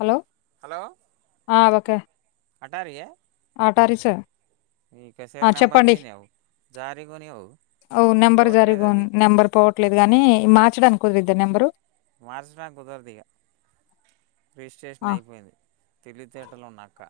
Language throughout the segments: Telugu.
హలో ఆ ఓకే అటారయ ఆటారిస ఆ కసేర్ నెంబర్ చెప్పండి దీనావు జారీ కొనివు ఓ నెంబర్ జరి పోవట్లేదు అది నెంబర్ పోవట్లేదు కాని మా అచ్చ అనుకుదద్ద నెబరు మార్చిన కుదరదిగా ఆ రిజిస్ట్రేషన్ అయిపోయింది తెలుగు థియేటర్ లో ఉన్నక్క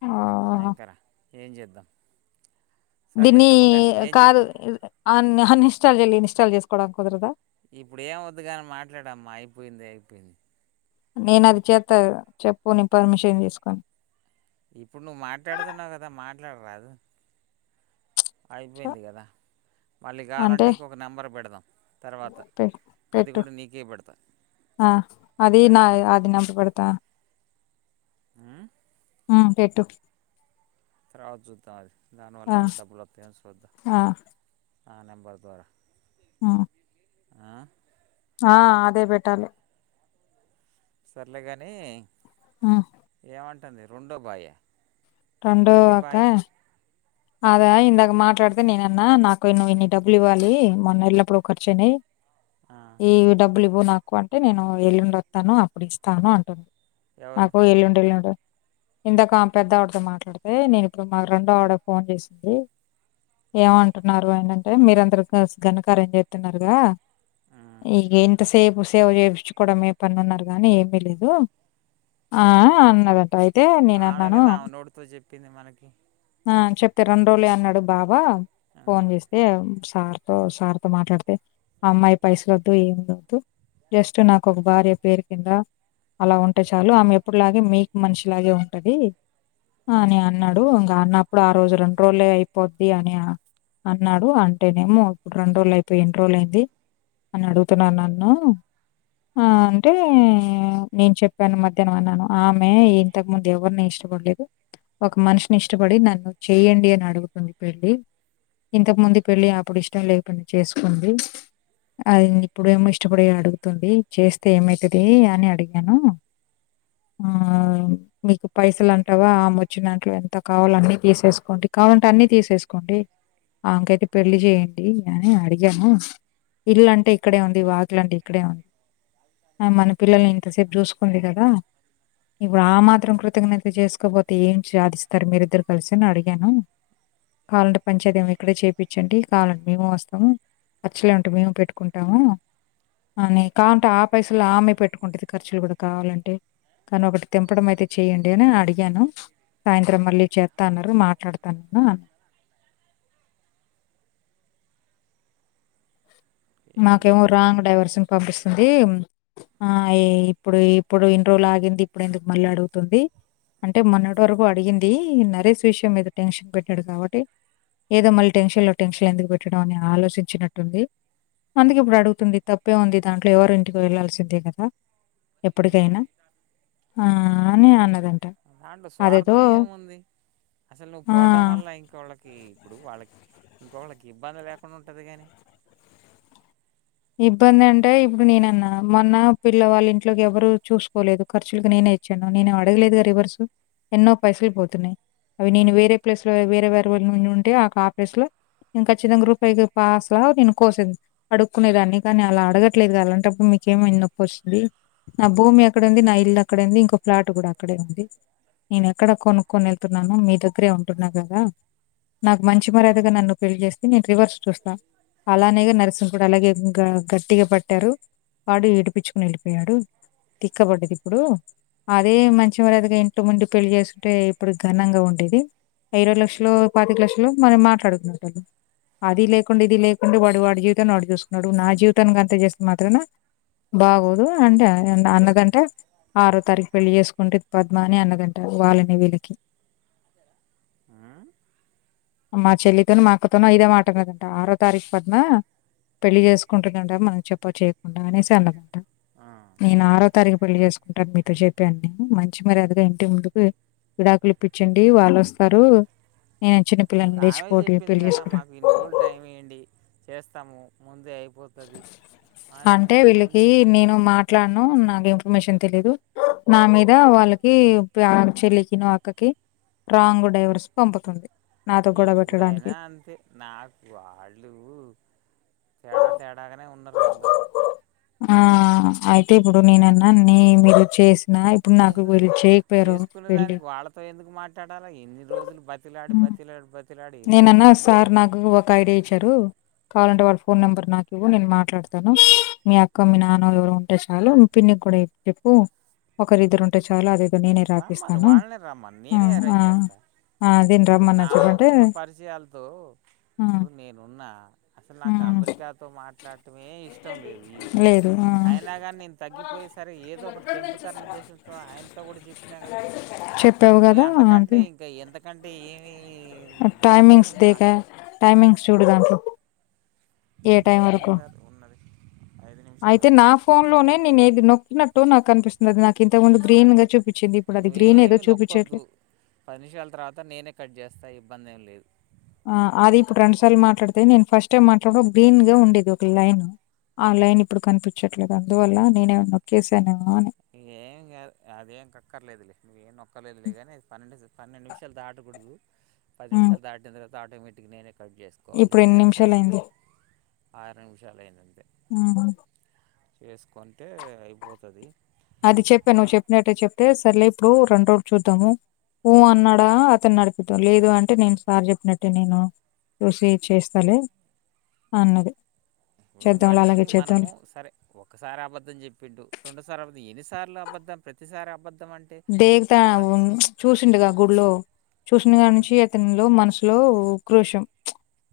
అ కాయా కారా ఏం చేద్దాం సర్లే దిన్ని అబక్క ఏం కాదు చెప్పు అ అన్ హన్ ఇన్స్టాల్ ఇన్స్టాల్ చేసుకోవడం కుదరదా ఇప్పుడు ఏము వద్దు గాని మాట్లాడమ్మా అయిపోయింది అయిపోయింది నేను అది చేస్తా చెప్పు నీ పర్మిషన్ తీసుకొని ఇప్పుడు నువ్వు మాట్లాడుతున్నావు కదా మాట్లాడరాదు చ అయిపోయింది కదా మళ్ళీ కావాలంటే అంటే ఇంకొక నెంబర్ పెడదాం తర్వాత పె అది పెట్టు కూడా నీకే పెడతా ఆ అది నా సరేనా అది నెంబర్ పెడతా ఉహు పెట్టు తర్వాత చూద్దాం అది దానివల్ల ఆ ఏమైన్నా డబ్బులు వస్తాయ చూద్దా ఆ ఆ నంబర్ ద్వారా ఉహు ఆ ఆ అదే పెట్టాలే సర్లేగాని ఆ ఏమంటుంది రెండో భాయ్య రెండో అక్క అదా ఇందాక మాట్లాడితే నేను అన్నా నాకు ఇన్ని డబ్బులు ఇవ్వాలి మొన్న ఇల్లు అప్పుడు ఖర్చుయినాయి ఆ ఈ డబ్బులు ఇవ్వు నాకు తక్కువ అంటే నేను ఎల్లుండి వస్తాను అప్పుడు ఇస్తాను అంటుంది ఎవరు నాకు ఎల్లుండి ఇల్లు ఇందాక ఆమె పెద్ద ఆవిడతో మాట్లాడితే నేను ఇప్పుడు మా రెండో ఆవిడ ఫోన్ చేసింది ఏమంటున్నారు అని అంటే మీరు అందరు కలిసి గనకార్యం చేతున్నారుగా ఉమ్ ఈగే ఇంత సేపు సేవ చేయించుకోవడం ఏ పని అన్నారు గానీ ఏమి లేదు ఆ అన్నదంట అయితే నేను ఆమె అన్నాను కదా ఆమె నోటితో చెప్పింది మనకి ఆ చెప్తే రెండు రోజులే అన్నాడు బావ ఫోన్ ఉమ్ చేస్తే సార్ తో సార్ తో మాట్లాడితే ఆ అమ్మాయి పైసలు వద్దు ఏమి వద్దు జస్ట్ నాకు ఒక భార్య పేరు కింద అలా ఉంటే చాలు ఆమె ఎప్పుడులాగే మీకు మనిషిలాగే ఉంటది అని అన్నాడు ఇంకా అన్న అప్పుడు ఆ రోజు రెండు రోజులే అయిపోద్ది అని అన్నాడు అంటేనేమో ఇప్పుడు రెండు రోజులు అయిపోయి ఎన్ని రోజులు అయింది అని అడుగుతున్నాడు నన్ను అంటే నేను చెప్పాను మధ్యాహ్నం అన్నాను ఆమె ఇంతకు ముందు ఎవరిని ఇష్టపడలేదు ఒక మనిషిని ఇష్టపడి నన్ను చెయ్యడి అని అడుగుతుంది పెళ్ళి ఇంతకు ముందు పెళ్ళి అప్పుడు ఇష్టం లేక చేసుకుంది అది ఇప్పుడ ఏమో ఇష్టపడి అడుగుతుంది చేస్తే ఏమవుతాది అని అడిగాను ఆ మీకు పైసలు అంటావా ఆమె వచ్చి నాకు ఎంత కావాలి అండి తీసేసుకోండి కావాలంటే అన్ని తీసేసుకోండి ఆమెకు అయితే పెళ్లి చేయండి అని అడిగాను ఇల్లు అంటే ఇక్కడే ఉంది వాకిల అంటే ఇక్కడే ఉంది మన పిల్లల్ని ఇంతసేపు చూసుకుంది కదా ఇప్పుడు ఆ మాత్రం కృతజ్ఞతే చేసుకోపోతే ఏం సాధిస్తారు మీరు ఇద్దరు కలిసినా అడిగాను కావాలంటే పంచాతీ ఏమో ఇక్కడే చేపించండి కావాలంటే మేము వస్తాము ఖర్చులు ఏమింటే మేము పెట్టుకుంటాము అని కావాలంటే ఆ పైసలు ఆమె పెట్టుకుంటుది ఖర్చులు కూడా కావాలంటే కానీ ఒకటి తెంపడం అయితే చెయ్యడి అని అడిగాను సాయంత్రం మళ్ళీ చే తనరు మాట్లాడతాను నేను అ ఏం నాకేమో చెప్తున్నా రాంగ్ డైవర్షన్ పంపిస్తుంది అంటే ఆ ఇప్పుడు ఇప్పుడు ఇన్ని రోజలు ఆగింది ఇప్పుడు ఎందుకు మళ్ళీ అడుగుతుంది అంటే మొన్నటి వరకు అడిగింది నరేష్ విషయం మీద టెన్షన్ పెట్టాడు కాబట్టి ఏదో మళ్ళీ టెన్షన్ లో టెన్షన్ ఎందుకు పెట్టడం అని ఆలోచించినట్టుంది అందుకు ఇప్పుడు అడుగుతుంది తప్పు ఏమో ఉంది దాంట్లో ఎవరు ఇంటికి వెళ్లాల్సిందే కదా ఉమ్ ఎప్పటికైనా ఆ అని అన్నదంట దాంట్లో అదేదో స్వార్థం ఏముంది అసలు నువ్వు పోటం ఆ! వల్ల ఇంకోవలికి ఇప్పుడు వాళ్ళకి ఇంకోళ్ళకి ఇబ్బంది లేకుండా ఉంటంది గానీ ఇబ్బంది అంటే ఇప్పుడు నేనన్నా మొన్న పిల్ల వాళ్ళ ఇంట్లోకి ఎవరూ చూసుకోలేదు ఖర్చులకు నేనే ఇచ్చాను నేను అడగలేదుగా రివర్సు ఎన్నో పైసలు పోతున్నాయి అవి నేను ఉమ్ వేరే ప్లేస్ లో వేరే వేరే వారు ఉనినుంటే ఆకు ఆ ప్లేస్ లో నేను ఖచ్చితంగా గ్రూప్ ఫైవ్ పాస్లా నేను కోసిం అడుగు క్కునేదాన్ని కానీ అలా అడగట్లేదుగా అలాంటప్పుడు మీకేమైనా నొప్పి వస్తుంది నా భూమి అక్కడ ఉంది నా ఇల్లు అక్కడ ఉంది ఇంకో ఫ్లాట్ కూడా అక్కడే ఉంది నేను ఎక్కడ కొనుక్కొని ఎళ్తున్నాను మీ దగ్గరే ఉంటున్నా కదా నాకు మంచి మర్యాదగా నన్ను పెళ్లి చేస్తే నేను రివర్స్ చూస్తా అలానేగా ఉమ్ నర్సున్ ఇప్పుడు అలాగే ఇంక గట్టిగా పట్టారు వాడూ విడిపిచ్చుకొని ఎళ్ళిపోయాడు తిక్కబడ్డది ఇప్పుడు అదే మంచి మర్యాదగా ఇంటి ముందు పెళ్లి చేసుకుంటే ఇప్పుడు ఘనంగా ఉండేది ఇరవై లక్షలు పాతిక లక్షలు మనం మాట్లాడుకున్నట్టు అదీ లేకుండా ఇదీ లేకుండా వాడు వాడు క్కను వాడు చూసుకున్నాడు నా జీవితానికి అంతే చేస్తే మాత్రన బాగోదు అంటే అన్నదంటే ఆరో తారీఖు పెళ్ళి చేసుకుంటే పద్మ అని అన్నదంట వాళ్ళని వీళ్ళకి ఉమ్ మా చెల్లితోని మా అక్కతోని ఇదే మాట అన్నదంట ఆరో తారీఖు పద్మ పెళ్ళి చేసుకుంటదంట మనకు చెప్పా చేయకుండా అనేసి అన్నదంట ఆ నేను ఆర తారీఖు పెళ్లి చేసుకుంటారు మీతో చెప్పి అన్ని మంచి మర్యాదగా ఇంటి ముందుకు విడాకులు ఇప్పిచ్చండి వాళ్ళొస్తారు నేను చిన పు ఆమే చెప్పింది కదా మాకు ఇన్ని రోజులు టైం ఇయ్యండి చేస్త్ తము ముందే అయిపోతది అని ముందే అం ఎట్లానో నాకు ఇన్ఫర్మేషన్ తెలీదు నా మీద వాళ్ళకి చెల్లికి ను అక్కకి రాంగ్ డైవర్స్ పంపుతుంది నాతో గొడవ పెట్టడానికి ఎవ్వుడైనా అంతే నాకు వాళ్ళు తేడా తేడా ఇలాగనే ఉన్నారు అందరు ఆ అయితే ఇప్పుడు నేనన్నాను న్ని మీరు చేసి అది అసలు చేసుకునే వెళ్ళి దానికి వాళ్ళతో ఎందుకు మాట్లాడాలా ఎన్ని రోజులు బతిమిలాడి బతిమిలాడి బతి నేనన్నా సార్ నాకు ఒక ఐడియా ఇచ్చారు కావాలంటే వాళ్ళ ఫోన్ నెంబర్ నాకు ఇవ్వు నేను మాట్లాడతాను మీ అక్క మీ నాన్న ఎవరు ఉంటే చాలు మీ పిన్నికి కూడా చెప్పు ఒకరి ఇద్దరు ఉంటే చాలు అది నేనే రమ్మను రాపిస్తాను వాళ్ళనే రమ్మను నేనే ఆ అరేంజ్ చేస్తా ఆ దీన్ని రమ్మన్నా చెప్పంటే విజయాలతో ఇప్పుడు నేనున్నా అసలు నాకు అమెరికాతో మాట్లాడటమే ఇష్టం లేదు ఈ విషయంలో లేదు అయినా కాని నేను తగ్గిపోయి సరే ఏదో ఒకటి తెంపుతారనే ఉద్దేశంతో ఆయనతో కూడా చెప్పి కదా చెప్పావు ఏ కదా అంతకంటే అది ఇంకా ఎంత అంటే ఏమి దేనికోసం టైమింగ్స్ దాక దేగా టైమింగ్స్ చూడు దాంట్లో ఏ టైం ఏం వరకు కాదు ఉన్నది ఐదు నిమిషాలే అయితే నా ఫోన్ లోనే నేను ఏది నొక్కినట్టు నట్టు నాకు అనిపిస్తుంది నాకు ఇంతకు ముందు గ్రీన్ గా చూపించింది. ఇప్పుడు అది గ్రీన్ ఏదో నువ్వేమి చూపించట్లే. నొక్కొద్దు పది నిమిషాల తర్వాత నేనే కట్ చేస్తా ఇది ఇబ్బంది ఏం లేదు ఆ అది ఇప్పుడు రెండు సార్లు మాట్లాడితే నేను ఫస్ట్ టైం మాట్లాడ గ్రీన్ గా ఉండేది ఒక లైన్ ఆ లైన్ ఇప్పుడు కనిపించట్లేదు అందువల్ల నేనుమన్నా నొక్కేసానేమో అని ఏం కాదు అదేం కక్కర్లేదు లే ఏం నొ నొక్క లేదులే గాని పనుంటే చెప్పు పన్నెండు నిమిషాలు దాటకూడదు పది హ్మ్. నిమిషాలు దాటిన తర్వాత ఆటోమేటిక్ నేనే కట్ చేసుకోవాలి ఇప్పుడు ఎన్ని అది సబ్మిట్ నిమిషాలయింది. ఆర నిమిషాల అయిందండీ ఉ ఉమ్ చేసుకుంటే అయిపోతది అది చెప్పా నువ్వు చెప్పినట్టే చెప్తే సరలే ఇప్పుడు రెండు రోడ్డు చూద్దాము ఊ అన్నాడా అతన్ని నడిపిద్దాం లేదు అంటే నేను సార్ చెప్పినట్టే నేను చూసి చేస్తాలే అన్నది ఇప్పుడు చేద్దాంలే మనిషి అలాగే చేద్దాంలే. మనము సరే ఒకసారి అబద్ధం చెప్పిండు రెండోసారి అబద్ం ఎన్ని సార్లు అబద్దం ప్రతిసారి అబద్దం దేక్తా చూసిండగా గుడిలో చూశింకాడ్ నుంచి అతనిలో మనసు లో ఉక్రోషం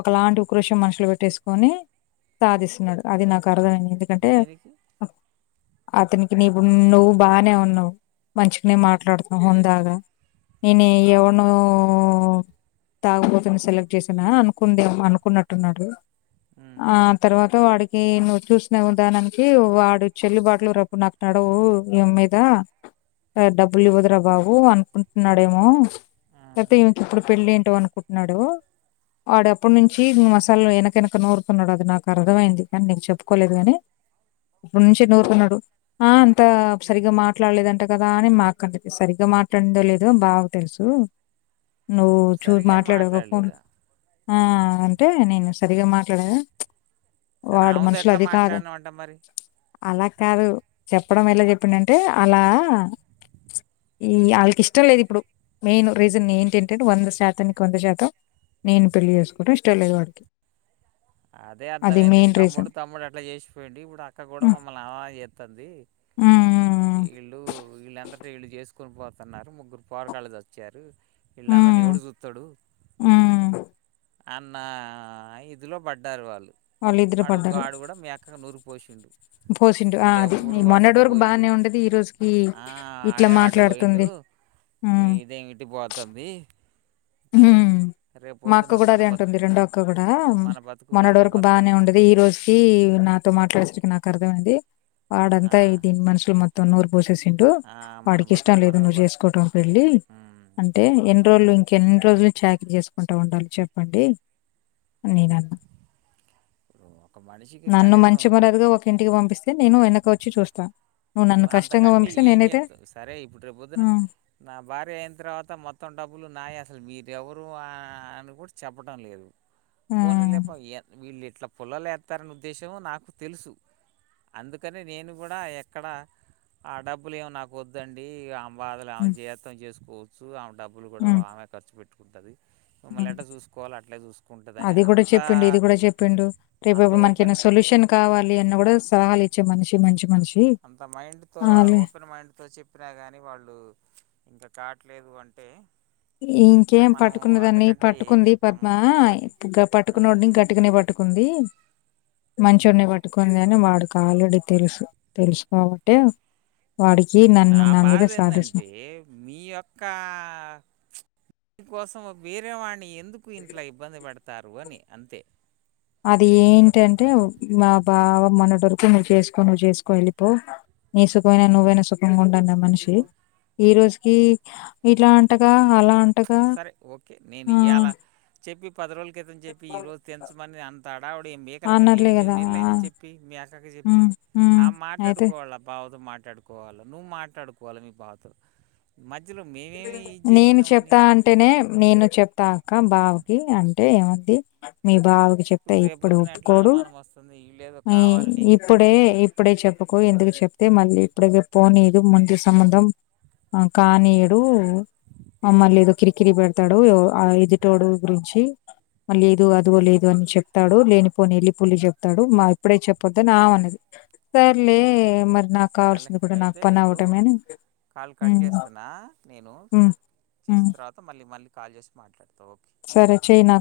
ఒకలాంటి ఉక్రోషం మనుషులు పెట్టేసుకొని సాగదీస్తున్నాడు అది నాక క అర్థమైంది ఎందుకంటే దేనికి అతనికి నీవు నువ్వు బానే ఉనవ్ మంచిగానే మాట్లాడుతా హందాగా నేను ఎవనో తగుబోతుని సెలెక్ట్ చేసానా అనుకుందే అనుకుంటున్నాడు ఉమ్, ఆ తర్వా త వాడికి నువ్వు చూసిన విధానికి వాడు చెల్లిబాటలు రప్పు నాకు నడవు ఏ మీద డబ్బులు ఇవ్వదురా బాబు అనుకుంటున్నాడేమో ఆ, లేకపోతే ఇంక ఇప్పుడు పెళ్లి ఏంటో అనుకుంటున్నాడో ఆడ అప్పడునుంచి ఇ అసల వెనక వెనక నూరుతునాడు అది నాకు అర్థమైంది కానీ నేను చెప్పుకోలేదు గానీ రెండశిక్ నూరుతునాడు ఆ అంతా సరిగా మాట్లాడలేదు అంట కదా అని మొకం తిప్స్ సరిగ్గా మాట్లాడిందో లేదో బాగా తెలుసు నువ్వు చూ సరిగా మాట్లాడావుగా ఫోన్ మాట్లాడలేదా ఆ అంటే నేను సరిగా మాట్లాడేలే సర ఆముతో ఎట్లా మాట్లాడినావ్ అంటా మరి అలా కాదు చెప్పడం ఎలా చెప్పిండ అంటే అలా ఆ ఈ వాళ్ళకి ఇష్టం లేదు ఇప్పుడు మెయిన్ రీజన్ ఏంటంటే వంద శాతానికి వంద శాతం నేను పెళ్లి చేసుకోవటం ఇష్టం లేదు వాడికి. అదే అది అర్థమైంది మెయిన్ తమ్ముడు రీజన్ తమ్ముడు అట్లా చేసిపోయింది ఇప్పుడు అక్క కూడా హ్మ్ మమ్మల్ని అలానే చేత్తంది హ్మ్ వీళ్ళు వీళ్ళంతట వీళ్ళు చేసుకుని పోతున్నారు ముగ్గురు పోరగాళ్ళు వచ్చారు హ్మ్ వీళ్ళందరిని ఎవడు చూత్తాడు హ్మ్ అన్నా ఇద ఇందులో పడ్డారు వాళ్ళు వాళ్ళిద్దరు ఆడుగో పడ్డారు ఆడు కూడా మీ అక్కకు నూరి పోసిండు. పోసిండు ఆ వీళ్ళు అది ఎవ్వడు ఈ వాడు మొన్నటి అటు వరకు పోయిండు బాగానే ఉండది ఈ రోజుకి ఆ ఇట్లా ఆడే అటు పోయిండు మాట్లాడుతుంది ఉమ్. ఇదేమి ఇటు పోతుంది ఆ ఉమ్ రేపు మా అక్క పొద్దున కూడా మన అదే అంటుంది బతుకు రెండో అక్క కూడా మన బతుకు మొన్నటి మనమే వరకు బాగానే బతకాలి ఉండది ఈ రోజుకిి నాతో మాట్లాడు నాక అర్థమైంది వాడ ఆ అంతా ఇది మనషులు మొత తొన్నూర్ పోసేసింటూ ఆ మన వాడికి ఇష్టం బతుకు లేదు మనమే నువ్వు బతకాలి చేసుకోవటం పెళ్ళి అంటే ఎం ట్రోలింగ్ ఎన్ని రోజులు చాకిరి చేసుకుంటూ ఉండాలి చెప్పండి. నేన అన్నా ఇప్పుడు ఒక మనిషికి నన్ను కనీసం మంచి మర్యాదగా ఒక ఇంటికి పంపిస్తే అయితే నేను వెనక వచ్చి చూస్తా నువ్వు ఇప్పుడు నన్ను కష్టంగా అంతకంటే పంపిస్తే ఏం నేనైతే చేస్తావు సరే ఇప్పుడు రేపు పొద్దున "ఉమ్, నా భార్య అయిన తర్వాత మొత్తం డబ్బులు నా వేస్త అసలు మీరెవరు అని కూడా చెప్పడం లేదు ఉమ్, పోనిలేపా ఏంది వీళ్ళేంది అట్లా పుల్లలు ఏస్తారని ఉద్దేశం నాకు తెలుసు అందుకని నేను కూడా అక్కడ ఆ డబ్బులు ఏమి నాకు వద్దండి ఆమ్ సవాలా ఉమ్, చెత్తావేం చేసు పోచు అ డబ్బులు కూడా ఉమ్, ఆమెనే ఖర్చు పెట్టు కొత్తది అని అది కూడా అంత చెప్పిండు ఇది కూడా చెప్పిండు రేపు అంత ఇప్పుడు ఓపెన్ మనకేమన్న సొల్యూషన్ కావాలి అన్న కూడా సలహాలు ఇచ్చే మనిషి మంచి మనిషి అంత మైండ్ తో ఆలే ఓపెన్ మైండ్ తో చెప్పినా గాని వాళ్ళు ఇంకా కాట్లేదు అంటే ఇంకేం మనము పట్టుకున్నదాన్ని అంతకంటే ఏం పట్టుకుంది చెప్తాము పద్మ వాళ్ళకి పట్టుకునే వాడిని గట్టుగానే పట్టుకుంది మంచోడిని పట్టుకుంది అని వాడుకి ఆల్రెడీ తెలుసు తెలుసుకోబట్ే నా బాధ ఏంటంటే మీ యొక్క దీనికోసం వేరేవాణి ఎ ఎందుకు ఇంట్ల ఇబ్బంది పడతారు అని అంతే అది ఏంటంటే మా బావ మొన్నటి వరకు నువ్వు చేసుకో నువ్వు చేసుకో వెళ్ళిపో నీ సుఖమైనా నువ్వైనా సుఖంగా ఉండు ఉండన్నా మనిషి ఇప్పుడు ఈ రోజు ఈ ఇట్లా అంటగా అలా అంటగా సరే ఓకే నేను ఆ ఇయలా చెప్పి పది రోజుల క్రితం చెప్పి ఈరోజు తెంచమని అంత ఆడావుడి ఏ మేకల మీద అన్నర్లే ఎనిమిది కదా నెలలు ఆ అయింది చెప్పి మీ అక్కకి చెప్పి హ్మ్ ఆ హ్మ్ అయితే మాట్లాడుకో వాళ్ళ బావతో మాట మాట్లాడుకోవాలి నువ్వు మాట్లాడుకోవాల మీ బావతో మధ్యలో మధ్యలో మేమేమి ఇజ్ నేను చేసినామని చెప్తా అంటేనే నేను చెప్తా అక్క బావకి అంటే ఏమంది మీ బావకి చెప్తే ఇప్పుడు రేపొద్దున ఎట్లా ఒప్పుకోడు అనుమానం వస్తుంది వీళ్ళేదో ఈ కావాలని ఇప్పుడే ఇప్పుడే చెప్పుకో ఎందుకు చెప్పు చెప్తే మళ్ళీ ఇప్పుడే చెప్పు నీది ముంచు సంబంధం కానీ కానీయడు మళ్ళీ ఏదో కిరికిరి పెడతాడు ఆ ఎదుటోడు గురించి మళ్ళీ ఏదో అదో లేదు అని చెప్తాడు లేనిపోని ఎల్లి పోల్లి చెప్తాడు మా ఇప్పుడే చెప్పోదు అని ఆమె అన్నది సర్లే మరి నాకు సరేలే కావాల్సింది కూడా నాకు అయితే పని ఇప్పుడు అవ్వటమే కాల్ కట్ హ్మ్ చేస్తున్నా నేను హ్మ్ హ్మ్ చేసిన్ తర్వాత మళ్ళీ మళ్ళీ కాల్ చేసి మాట్లాడత సరే చెయ్ నాక్